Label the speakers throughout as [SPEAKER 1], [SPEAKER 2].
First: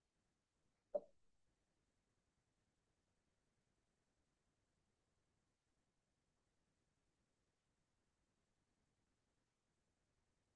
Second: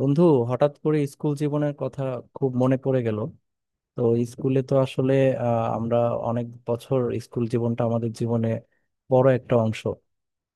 [SPEAKER 1] বন্ধু, হঠাৎ করে স্কুল জীবনের কথা খুব মনে পড়ে গেল। তো স্কুলে তো আসলে আমরা অনেক বছর স্কুল জীবনটা আমাদের জীবনে বড় একটা অংশ।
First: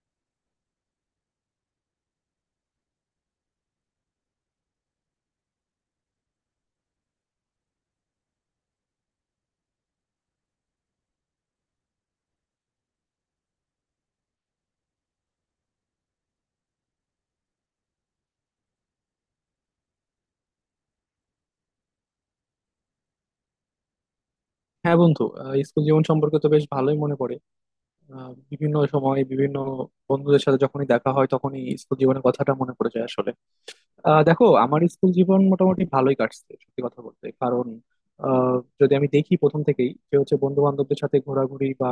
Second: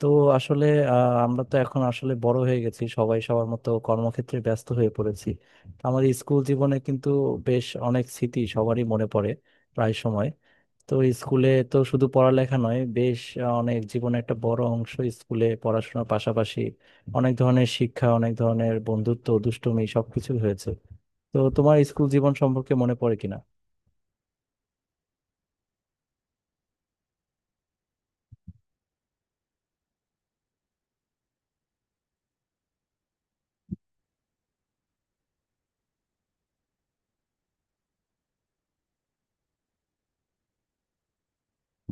[SPEAKER 1] তো আসলে আমরা তো এখন আসলে বড় হয়ে গেছি, সবাই সবার মতো কর্মক্ষেত্রে ব্যস্ত হয়ে পড়েছি। আমাদের স্কুল জীবনে কিন্তু বেশ অনেক স্মৃতি সবারই মনে পড়ে প্রায় সময়। তো স্কুলে তো শুধু পড়ালেখা নয়, বেশ অনেক জীবনে একটা বড় অংশ। স্কুলে পড়াশোনার পাশাপাশি অনেক ধরনের শিক্ষা, অনেক ধরনের বন্ধুত্ব, দুষ্টুমি সবকিছু হয়েছে। তো তোমার স্কুল জীবন সম্পর্কে মনে পড়ে কিনা?
[SPEAKER 2] হ্যাঁ বন্ধু, স্কুল জীবন সম্পর্কে তো বেশ ভালোই মনে পড়ে। বিভিন্ন সময় বিভিন্ন বন্ধুদের সাথে যখনই দেখা হয় তখনই স্কুল জীবনের কথাটা মনে পড়ে যায় আসলে। দেখো, আমার স্কুল জীবন মোটামুটি ভালোই কাটছে সত্যি কথা বলতে, কারণ আহ, যদি আমি দেখি প্রথম থেকেই, যে হচ্ছে বন্ধু বান্ধবদের সাথে ঘোরাঘুরি বা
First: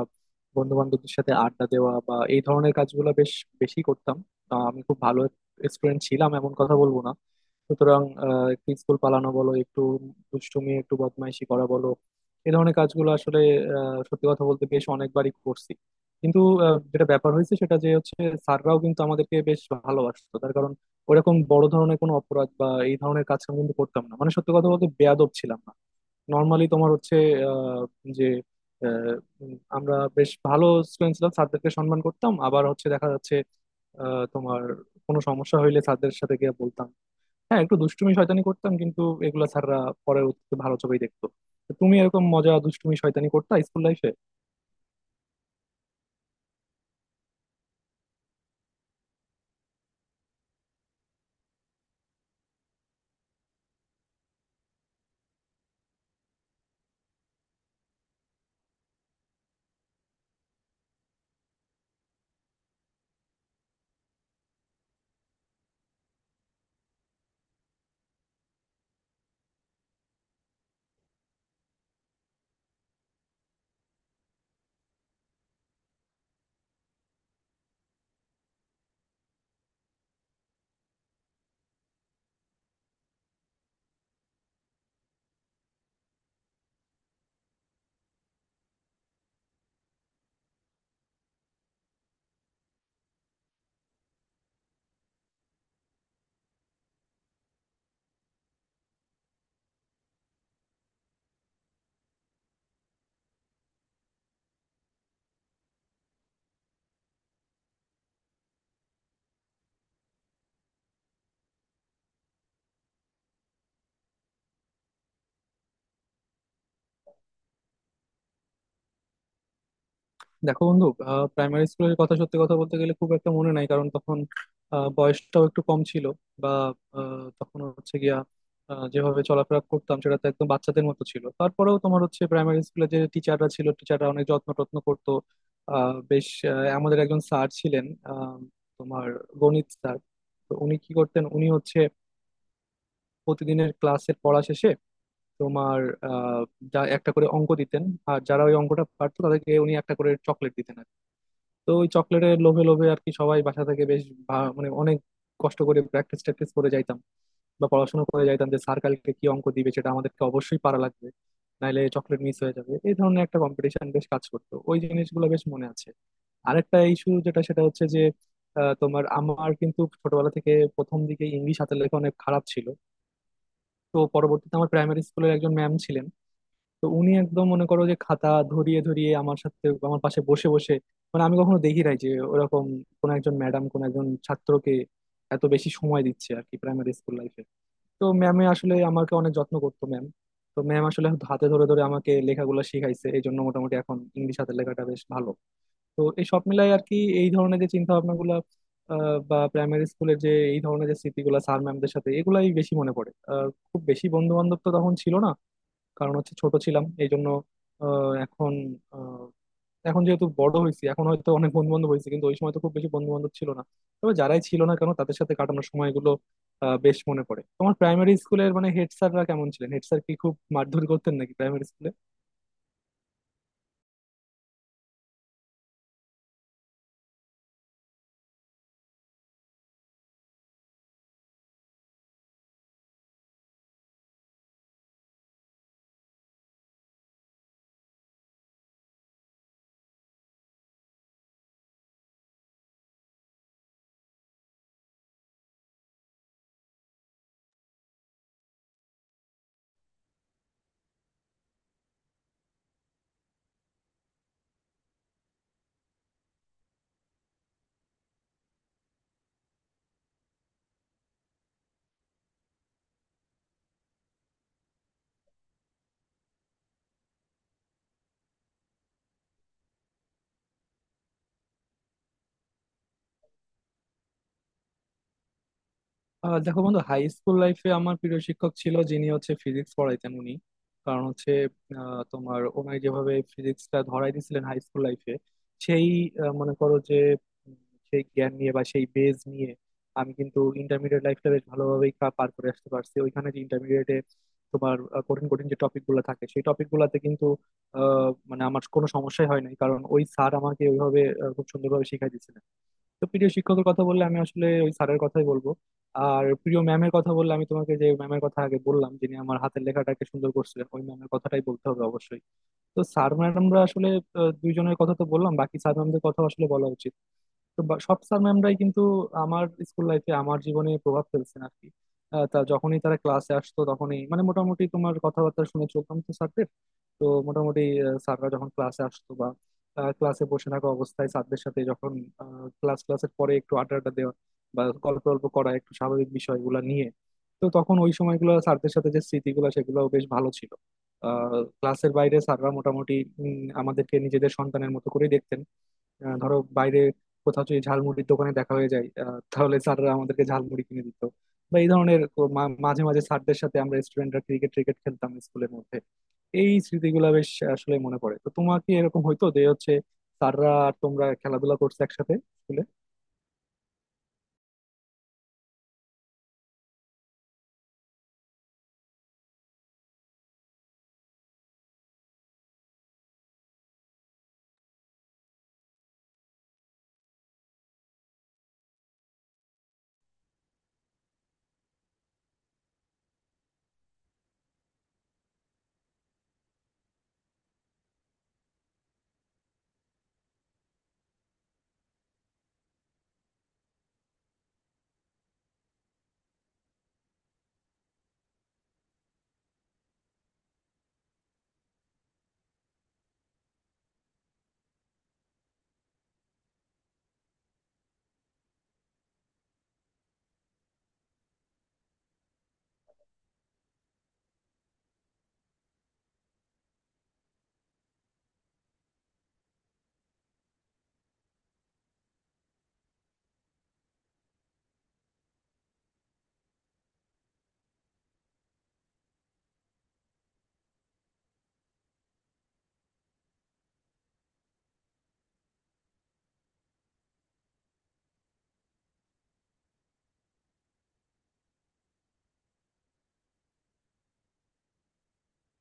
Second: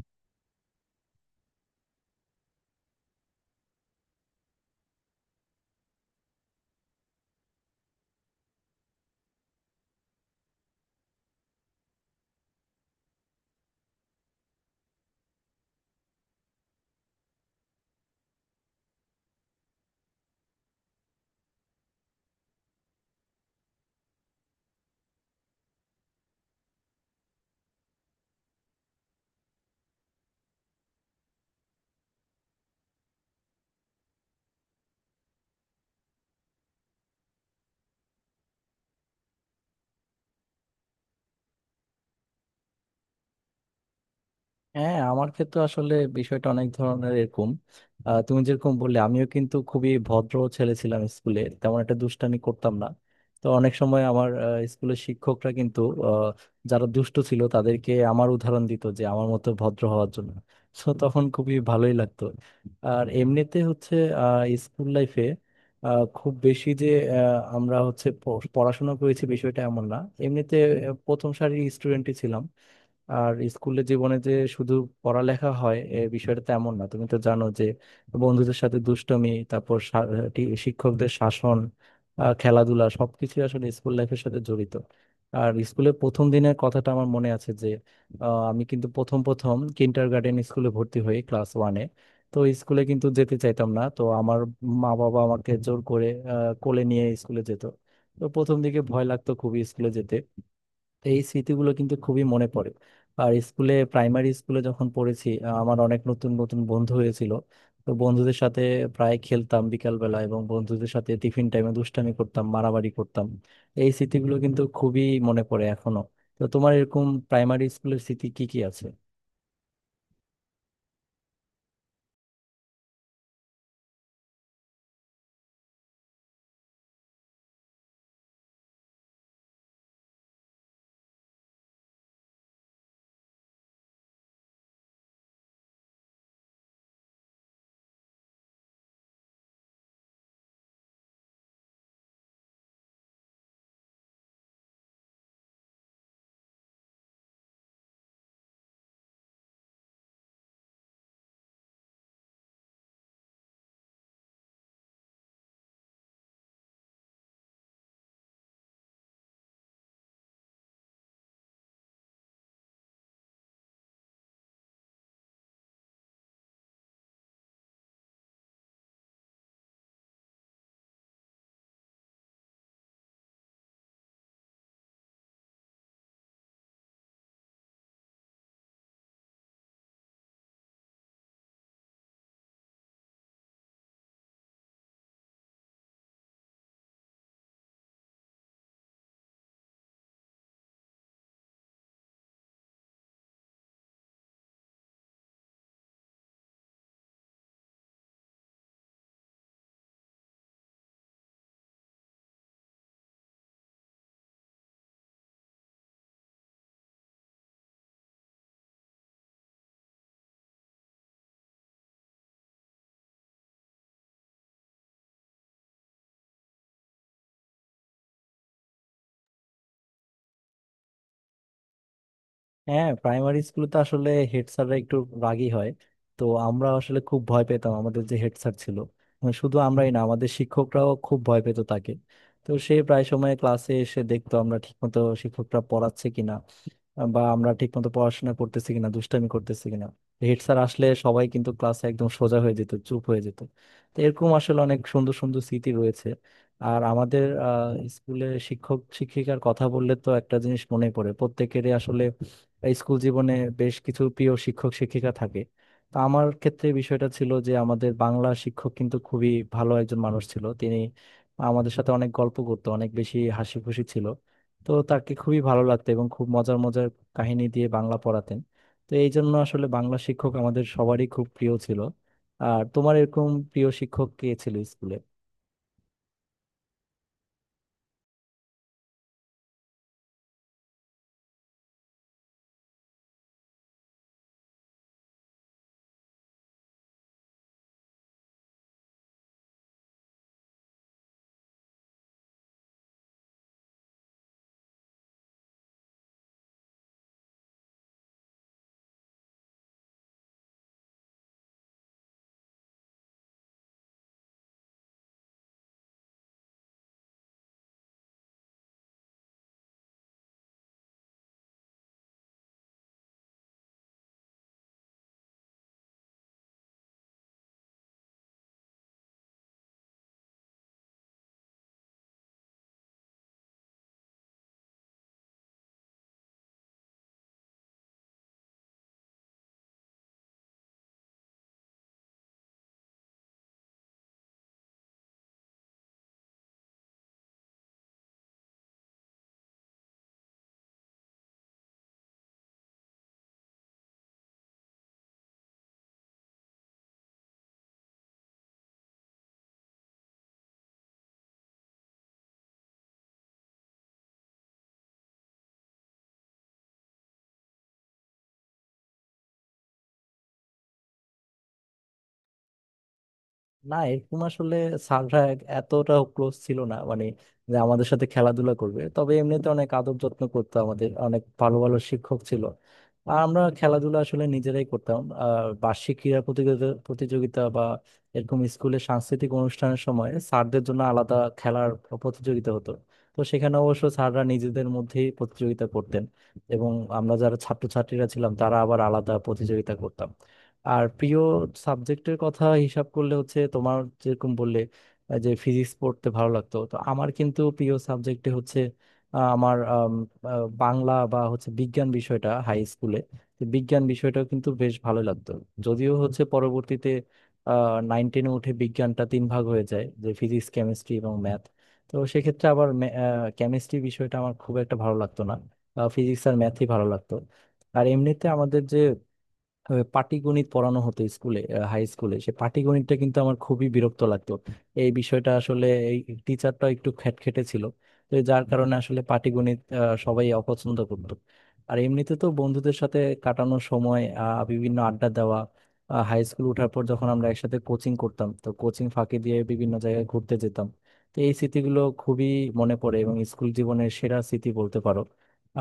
[SPEAKER 2] বন্ধু বান্ধবদের সাথে আড্ডা দেওয়া বা এই ধরনের কাজগুলো বেশ বেশি করতাম। আমি খুব ভালো স্টুডেন্ট ছিলাম এমন কথা বলবো না। সুতরাং একটু স্কুল পালানো বলো, একটু দুষ্টুমি একটু বদমাইশি করা বলো, এই ধরনের কাজগুলো আসলে সত্যি কথা বলতে বেশ অনেকবারই করছি। কিন্তু যেটা ব্যাপার হয়েছে সেটা, যে হচ্ছে স্যাররাও কিন্তু আমাদেরকে বেশ ভালোবাসতো, তার কারণ ওরকম বড় ধরনের কোনো অপরাধ বা এই ধরনের কাজ আমি কিন্তু করতাম না, মানে সত্যি কথা বলতে বেয়াদব ছিলাম না। নর্মালি তোমার হচ্ছে আহ, যে আহ, আমরা বেশ ভালো স্টুডেন্ট ছিলাম, স্যারদেরকে সম্মান করতাম। আবার হচ্ছে দেখা যাচ্ছে তোমার কোনো সমস্যা হইলে স্যারদের সাথে গিয়ে বলতাম। হ্যাঁ, একটু দুষ্টুমি শয়তানি করতাম কিন্তু এগুলা স্যাররা পরে ভালো চোখেই দেখতো। তো তুমি এরকম মজা দুষ্টুমি শয়তানি করতা স্কুল লাইফে?
[SPEAKER 1] হ্যাঁ, আমার ক্ষেত্রে আসলে বিষয়টা অনেক ধরনের এরকম। তুমি যেরকম বললে আমিও কিন্তু খুবই ভদ্র ছেলে ছিলাম, স্কুলে তেমন একটা দুষ্টামি করতাম না। তো অনেক সময় আমার স্কুলের শিক্ষকরা কিন্তু আহ, যারা দুষ্ট ছিল তাদেরকে আমার উদাহরণ দিত, যে আমার মতো ভদ্র হওয়ার জন্য। তো তখন খুবই ভালোই লাগতো। আর এমনিতে হচ্ছে স্কুল লাইফে খুব বেশি যে আমরা হচ্ছে পড়াশোনা করেছি বিষয়টা এমন না। এমনিতে প্রথম সারির স্টুডেন্টই ছিলাম। আর স্কুলের জীবনে যে শুধু পড়ালেখা হয় এ বিষয়টা তেমন না, তুমি তো জানো যে বন্ধুদের সাথে দুষ্টমি, তারপর শিক্ষকদের শাসন, খেলাধুলা সবকিছু আসলে স্কুল লাইফের সাথে জড়িত। আর স্কুলের প্রথম দিনের কথাটা আমার মনে আছে যে আমি কিন্তু প্রথম প্রথম কিন্ডার গার্ডেন স্কুলে ভর্তি হই ক্লাস ওয়ানে। তো স্কুলে কিন্তু যেতে চাইতাম না, তো আমার মা বাবা আমাকে জোর করে কোলে নিয়ে স্কুলে যেত। তো প্রথম দিকে ভয় লাগতো খুবই স্কুলে যেতে। তো এই স্মৃতিগুলো কিন্তু খুবই মনে পড়ে। আর স্কুলে প্রাইমারি স্কুলে যখন পড়েছি আমার অনেক নতুন নতুন বন্ধু হয়েছিল। তো বন্ধুদের সাথে প্রায় খেলতাম বিকাল বেলা, এবং বন্ধুদের সাথে টিফিন টাইমে দুষ্টামি করতাম, মারামারি করতাম। এই স্মৃতিগুলো কিন্তু খুবই মনে পড়ে এখনো। তো তোমার এরকম প্রাইমারি স্কুলের স্মৃতি কি কি আছে?
[SPEAKER 2] দেখো বন্ধু, প্রাইমারি স্কুলের কথা সত্যি কথা বলতে গেলে খুব একটা মনে নাই, কারণ তখন বয়সটাও একটু কম ছিল, বা তখন হচ্ছে গিয়া যেভাবে চলাফেরা করতাম সেটা তো একদম বাচ্চাদের মতো ছিল। তারপরেও তোমার হচ্ছে প্রাইমারি স্কুলে যে টিচাররা ছিল, টিচাররা অনেক যত্ন টত্ন করতো। বেশ আমাদের একজন স্যার ছিলেন, আহ, তোমার গণিত স্যার। তো উনি কি করতেন, উনি হচ্ছে প্রতিদিনের ক্লাসের পড়া শেষে তোমার আহ, যা একটা করে অঙ্ক দিতেন। আর যারা ওই অঙ্কটা পারতো তাদেরকে উনি একটা করে চকলেট দিতেন। তো ওই চকলেটের লোভে লোভে আর কি সবাই বাসা থেকে বেশ মানে অনেক কষ্ট করে প্র্যাকটিস ট্যাকটিস করে যাইতাম, বা পড়াশোনা করে যাইতাম যে স্যার কালকে কি অঙ্ক দিবে সেটা আমাদেরকে অবশ্যই পারা লাগবে, নাইলে চকলেট মিস হয়ে যাবে। এই ধরনের একটা কম্পিটিশন বেশ কাজ করতো, ওই জিনিসগুলো বেশ মনে আছে। আরেকটা ইস্যু যেটা, সেটা হচ্ছে যে তোমার আমার কিন্তু ছোটবেলা থেকে প্রথম দিকে ইংলিশ হাতের লেখা অনেক খারাপ ছিল। তো পরবর্তীতে আমার প্রাইমারি স্কুলের একজন ম্যাম ছিলেন। তো উনি একদম মনে করো যে খাতা ধরিয়ে ধরিয়ে আমার সাথে আমার পাশে বসে বসে, মানে আমি কখনো দেখি নাই যে ওরকম কোন একজন ম্যাডাম কোন একজন ছাত্রকে এত বেশি সময় দিচ্ছে আর কি প্রাইমারি স্কুল লাইফে। তো ম্যামে আসলে আমাকে অনেক যত্ন করতো ম্যাম। তো ম্যাম আসলে হাতে ধরে ধরে আমাকে লেখাগুলো শিখাইছে, এই জন্য মোটামুটি এখন ইংলিশ হাতের লেখাটা বেশ ভালো। তো এই সব মিলাই আর কি, এই ধরনের যে চিন্তা ভাবনাগুলো বা প্রাইমারি স্কুলের যে এই ধরনের যে স্মৃতিগুলো স্যার ম্যামদের সাথে এগুলাই বেশি মনে পড়ে। খুব বেশি বন্ধু বান্ধব তো তখন ছিল না, কারণ হচ্ছে ছোট ছিলাম এই জন্য। আহ, এখন আহ, এখন যেহেতু বড় হয়েছি এখন হয়তো অনেক বন্ধু বান্ধব হয়েছে কিন্তু ওই সময় তো খুব বেশি বন্ধু বান্ধব ছিল না। তবে যারাই ছিল না কেন তাদের সাথে কাটানোর সময়গুলো বেশ মনে পড়ে। তোমার প্রাইমারি স্কুলের মানে হেড স্যাররা কেমন ছিলেন? হেড স্যার কি খুব মারধর করতেন নাকি প্রাইমারি স্কুলে?
[SPEAKER 1] হ্যাঁ, প্রাইমারি স্কুলে তো আসলে হেড স্যাররা একটু রাগী হয়। তো আমরা আসলে খুব ভয় পেতাম আমাদের যে হেড স্যার ছিল। মানে শুধু আমরাই না, আমাদের শিক্ষকরাও খুব ভয় পেত তাকে। তো সে প্রায় সময় ক্লাসে এসে দেখতো আমরা ঠিকমতো শিক্ষকরা পড়াচ্ছে কিনা, বা আমরা ঠিকমতো পড়াশোনা করতেছি কিনা, দুষ্টামি করতেছি কিনা। হেড স্যার আসলে সবাই কিন্তু ক্লাসে একদম সোজা হয়ে যেত, চুপ হয়ে যেত। তো এরকম আসলে অনেক সুন্দর সুন্দর স্মৃতি রয়েছে। আর আমাদের স্কুলে শিক্ষক শিক্ষিকার কথা বললে তো একটা জিনিস মনে পড়ে, প্রত্যেকেরই আসলে স্কুল জীবনে বেশ কিছু প্রিয় শিক্ষক শিক্ষিকা থাকে। তো আমার ক্ষেত্রে বিষয়টা ছিল যে আমাদের বাংলা শিক্ষক কিন্তু খুবই ভালো একজন মানুষ ছিল, তিনি আমাদের সাথে অনেক গল্প করতো, অনেক বেশি হাসি খুশি ছিল। তো তাকে খুবই ভালো লাগতো এবং খুব মজার কাহিনী দিয়ে বাংলা পড়াতেন। তো এই জন্য আসলে বাংলা শিক্ষক আমাদের সবারই খুব প্রিয় ছিল। আর তোমার এরকম প্রিয় শিক্ষক কে ছিল স্কুলে?
[SPEAKER 2] দেখো বন্ধু, হাই স্কুল লাইফে আমার প্রিয় শিক্ষক ছিল যিনি হচ্ছে ফিজিক্স পড়াইতেন উনি। কারণ হচ্ছে তোমার ওনাই যেভাবে ফিজিক্সটা ধরাই দিয়েছিলেন হাই স্কুল লাইফে, সেই মনে করো যে উম, সেই জ্ঞান নিয়ে বা সেই বেজ নিয়ে আমি কিন্তু ইন্টারমিডিয়েট লাইফটা বেশ ভালোভাবেই পার করে আসতে পারছি ওইখানে যে ইন্টারমিডিয়েটে। তোমার কঠিন কঠিন যে টপিক গুলো থাকে সেই টপিক গুলাতে কিন্তু মানে আমার কোনো সমস্যাই হয় নাই, কারণ ওই স্যার আমাকে ওইভাবে খুব সুন্দরভাবে শিখাই দিয়েছিলেন। তো প্রিয় শিক্ষকের কথা বললে আমি আসলে ওই স্যারের কথাই বলবো। আর প্রিয় ম্যামের কথা বললে আমি তোমাকে যে ম্যামের কথা আগে বললাম যিনি আমার হাতের লেখাটাকে সুন্দর করছিলেন, ওই ম্যামের কথাটাই বলতে হবে অবশ্যই। তো স্যার ম্যামরা আসলে দুইজনের কথা তো বললাম, বাকি স্যার ম্যামদের কথা আসলে বলা উচিত। তো সব স্যার ম্যামরাই কিন্তু আমার স্কুল লাইফে আমার জীবনে প্রভাব ফেলছেন আর কি। তা যখনই তারা ক্লাসে আসতো তখনই মানে মোটামুটি তোমার কথাবার্তা শুনে চলতাম তো স্যারদের। তো মোটামুটি স্যাররা যখন ক্লাসে আসতো বা ক্লাসে বসে থাকা অবস্থায় স্যারদের সাথে যখন ক্লাসের পরে একটু আড্ডা আড্ডা দেওয়া বা গল্প গল্প করা একটু স্বাভাবিক বিষয়গুলো নিয়ে। তো তখন ওই সময়গুলো স্যারদের সাথে যে স্মৃতিগুলো সেগুলো বেশ ভালো ছিল। ক্লাসের বাইরে স্যাররা মোটামুটি আমাদেরকে নিজেদের সন্তানের মতো করে দেখতেন। ধরো বাইরে কোথাও যদি ঝালমুড়ির দোকানে দেখা হয়ে যায়, তাহলে স্যাররা আমাদেরকে ঝালমুড়ি কিনে দিত। বা এই ধরনের মাঝে মাঝে স্যারদের সাথে আমরা স্টুডেন্টরা ক্রিকেট ক্রিকেট খেলতাম স্কুলের মধ্যে। এই স্মৃতিগুলো বেশ আসলে মনে পড়ে। তো তোমার কি এরকম হইতো যে হচ্ছে স্যাররা আর তোমরা খেলাধুলা করছো একসাথে স্কুলে?
[SPEAKER 1] না, এরকম আসলে সানরা এতটা ক্লোজ ছিল না, মানে যে আমাদের সাথে খেলাধুলা করবে। তবে এমনিতে অনেক আদব যত্ন করতো, আমাদের অনেক ভালো ভালো শিক্ষক ছিল। আর আমরা খেলাধুলা আসলে নিজেরাই করতাম। আর বার্ষিক ক্রীড়া প্রতিযোগিতা প্রতিযোগিতা বা এরকম স্কুলে সাংস্কৃতিক অনুষ্ঠানের সময় স্যারদের জন্য আলাদা খেলার প্রতিযোগিতা হতো। তো সেখানে অবশ্য স্যাররা নিজেদের মধ্যেই প্রতিযোগিতা করতেন, এবং আমরা যারা ছাত্রছাত্রীরা ছিলাম তারা আবার আলাদা প্রতিযোগিতা করতাম। আর প্রিয় সাবজেক্টের কথা হিসাব করলে হচ্ছে তোমার যেরকম বললে যে ফিজিক্স পড়তে ভালো লাগতো, তো আমার কিন্তু প্রিয় সাবজেক্টে হচ্ছে আমার বাংলা বা হচ্ছে বিজ্ঞান বিষয়টা হাই স্কুলে। তো বিজ্ঞান বিষয়টাও কিন্তু বেশ ভালো লাগতো। যদিও হচ্ছে পরবর্তীতে নাইন টেনে উঠে বিজ্ঞানটা তিন ভাগ হয়ে যায়, যে ফিজিক্স, কেমিস্ট্রি এবং ম্যাথ। তো সেক্ষেত্রে আবার কেমিস্ট্রি বিষয়টা আমার খুব একটা ভালো লাগতো না, ফিজিক্স আর ম্যাথই ভালো লাগতো। আর এমনিতে আমাদের যে পাটিগণিত পড়ানো হতো স্কুলে, হাই স্কুলে সে পাটিগণিতটা কিন্তু আমার খুবই বিরক্ত লাগতো। এই বিষয়টা আসলে এই টিচারটা একটু খ্যাটখেটে ছিল, তো যার কারণে আসলে পাটিগণিত সবাই অপছন্দ করতো। আর এমনিতে তো বন্ধুদের সাথে কাটানোর সময় বিভিন্ন আড্ডা দেওয়া, হাই স্কুল ওঠার পর যখন আমরা একসাথে কোচিং করতাম, তো কোচিং ফাঁকি দিয়ে বিভিন্ন জায়গায় ঘুরতে যেতাম। তো এই স্মৃতিগুলো খুবই মনে পড়ে এবং স্কুল জীবনের সেরা স্মৃতি বলতে পারো।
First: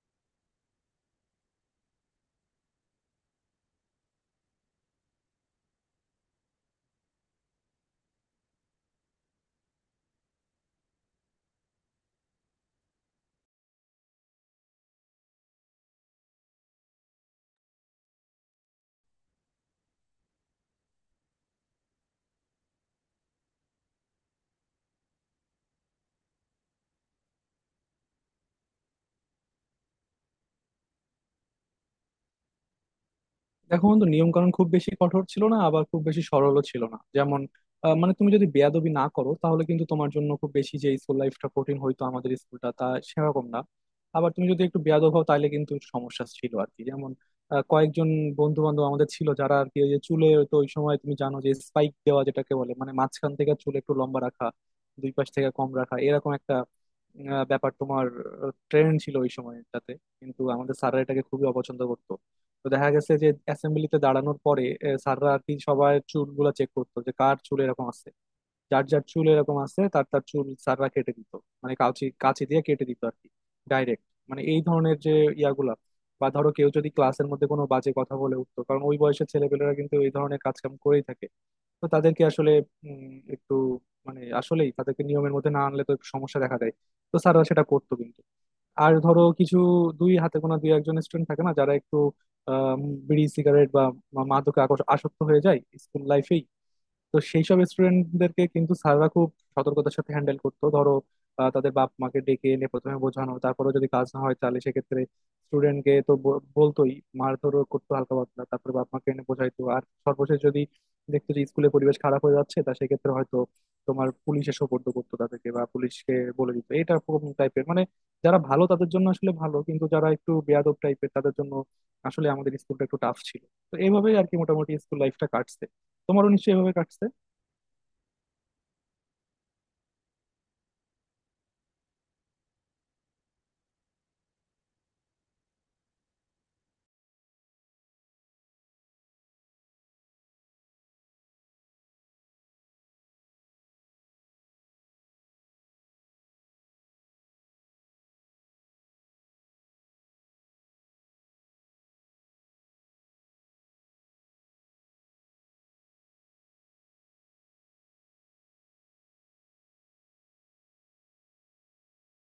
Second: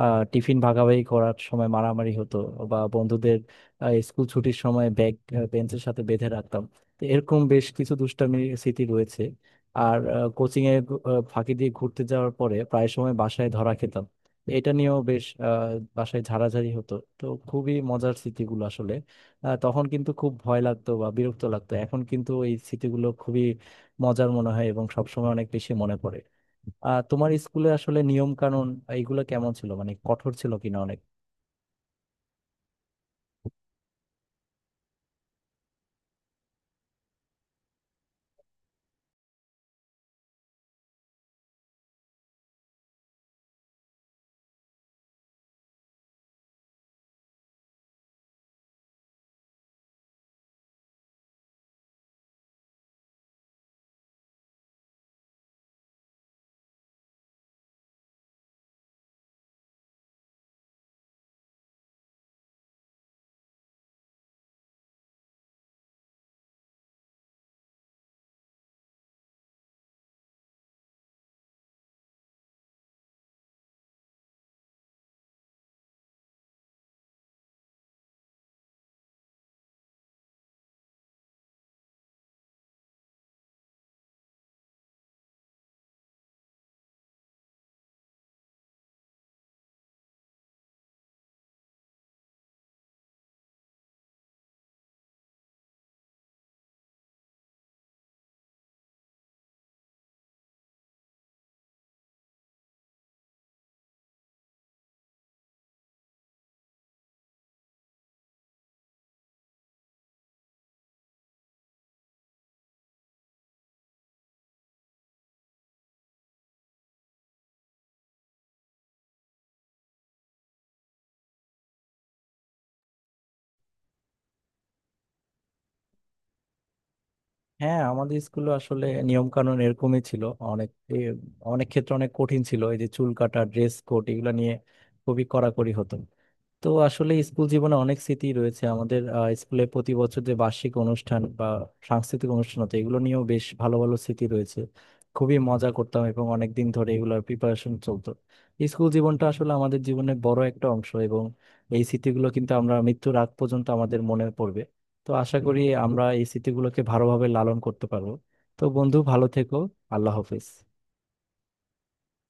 [SPEAKER 1] টিফিন ভাগাভাগি করার সময় মারামারি হতো বা বন্ধুদের স্কুল ছুটির সময় ব্যাগ বেঞ্চের সাথে বেঁধে রাখতাম। তো এরকম বেশ কিছু দুষ্টামির স্মৃতি রয়েছে। আর কোচিং এ ফাঁকি দিয়ে ঘুরতে যাওয়ার পরে প্রায় সময় বাসায় ধরা খেতাম। এটা নিয়েও বেশ বাসায় ঝাড়াঝাড়ি হতো। তো খুবই মজার স্মৃতিগুলো আসলে তখন কিন্তু খুব ভয় লাগতো বা বিরক্ত লাগতো, এখন কিন্তু এই স্মৃতিগুলো খুবই মজার মনে হয় এবং সবসময় অনেক বেশি মনে পড়ে। তোমার স্কুলে আসলে নিয়ম কানুন এইগুলো কেমন ছিল, মানে কঠোর ছিল কিনা অনেক?
[SPEAKER 2] দেখো বন্ধু, নিয়ম কানুন খুব বেশি কঠোর ছিল না আবার খুব বেশি সরলও ছিল না। যেমন মানে তুমি যদি বেয়াদবি না করো তাহলে কিন্তু তোমার জন্য খুব বেশি যে স্কুল লাইফটা কঠিন হইতো, আমাদের স্কুলটা তা সেরকম না। আবার তুমি যদি একটু বেয়াদব হও তাহলে কিন্তু সমস্যা ছিল আর কি। যেমন কয়েকজন বন্ধু বান্ধব আমাদের ছিল যারা আর কি ওই যে চুলে, তো ওই সময় তুমি জানো যে স্পাইক দেওয়া যেটাকে বলে, মানে মাঝখান থেকে চুল একটু লম্বা রাখা দুই পাশ থেকে কম রাখা এরকম একটা ব্যাপার তোমার ট্রেন্ড ছিল ওই সময়টাতে। কিন্তু আমাদের স্যাররা এটাকে খুবই অপছন্দ করতো। তো দেখা গেছে যে অ্যাসেম্বলিতে দাঁড়ানোর পরে স্যাররা আর কি সবার চুলগুলো চেক করতো যে কার চুল এরকম আছে। যার যার চুল এরকম আছে তার তার চুল স্যাররা কেটে দিত। মানে কাঁচি কাঁচি দিয়ে কেটে দিত আর কি, ডাইরেক্ট। মানে এই ধরনের যে ইয়াগুলা, বা ধরো কেউ যদি ক্লাসের মধ্যে কোনো বাজে কথা বলে উঠতো, কারণ ওই বয়সের ছেলেপেলেরা কিন্তু এই ধরনের কাজকাম করেই থাকে। তো তাদেরকে আসলে একটু মানে আসলেই তাদেরকে নিয়মের মধ্যে না আনলে তো একটু সমস্যা দেখা দেয়, তো স্যাররা সেটা করতো কিন্তু। আর ধরো কিছু দুই হাতে গোনা দুই একজন স্টুডেন্ট থাকে না যারা একটু আম, বিড়ি সিগারেট বা মাদকে আসক্ত হয়ে যায় স্কুল লাইফে। তো সেই সব স্টুডেন্টদেরকে কিন্তু স্যাররা খুব সতর্কতার সাথে হ্যান্ডেল করতো। ধরো তাদের বাপ মাকে ডেকে এনে প্রথমে বোঝানো, তারপরে যদি কাজ না হয় তাহলে সেক্ষেত্রে স্টুডেন্টকে তো বলতোই, মারধরও করতো হালকা পাতলা, তারপরে বাপ মাকে এনে বোঝাইতো। আর সর্বশেষ যদি দেখতো যে স্কুলের পরিবেশ খারাপ হয়ে যাচ্ছে, তা সেক্ষেত্রে হয়তো তোমার পুলিশে সোপর্দ করতো তাদেরকে, বা পুলিশকে বলে দিত এটা কোন টাইপের, মানে। যারা ভালো তাদের জন্য আসলে ভালো, কিন্তু যারা একটু বেয়াদব টাইপের তাদের জন্য আসলে আমাদের স্কুলটা একটু টাফ ছিল। তো এইভাবেই আর কি মোটামুটি স্কুল লাইফটা কাটছে। তোমারও নিশ্চয়ই এভাবে কাটছে।
[SPEAKER 1] হ্যাঁ, আমাদের স্কুলে আসলে নিয়ম কানুন এরকমই ছিল। অনেক এ, অনেক ক্ষেত্রে অনেক কঠিন ছিল, এই যে চুল কাটা, ড্রেস কোড এগুলো নিয়ে খুবই কড়াকড়ি হতো। তো আসলে স্কুল জীবনে অনেক স্মৃতি রয়েছে আমাদের, স্কুলে প্রতি বছর যে বার্ষিক অনুষ্ঠান বা সাংস্কৃতিক অনুষ্ঠান হতো এগুলো নিয়েও বেশ ভালো ভালো স্মৃতি রয়েছে। খুবই মজা করতাম এবং অনেক দিন ধরে এগুলোর প্রিপারেশন চলতো। স্কুল জীবনটা আসলে আমাদের জীবনের বড় একটা অংশ, এবং এই স্মৃতিগুলো কিন্তু আমরা মৃত্যুর আগ পর্যন্ত আমাদের মনে পড়বে। তো আশা করি আমরা এই স্মৃতিগুলোকে ভালোভাবে লালন করতে পারবো। তো বন্ধু, ভালো থেকো। আল্লাহ হাফেজ।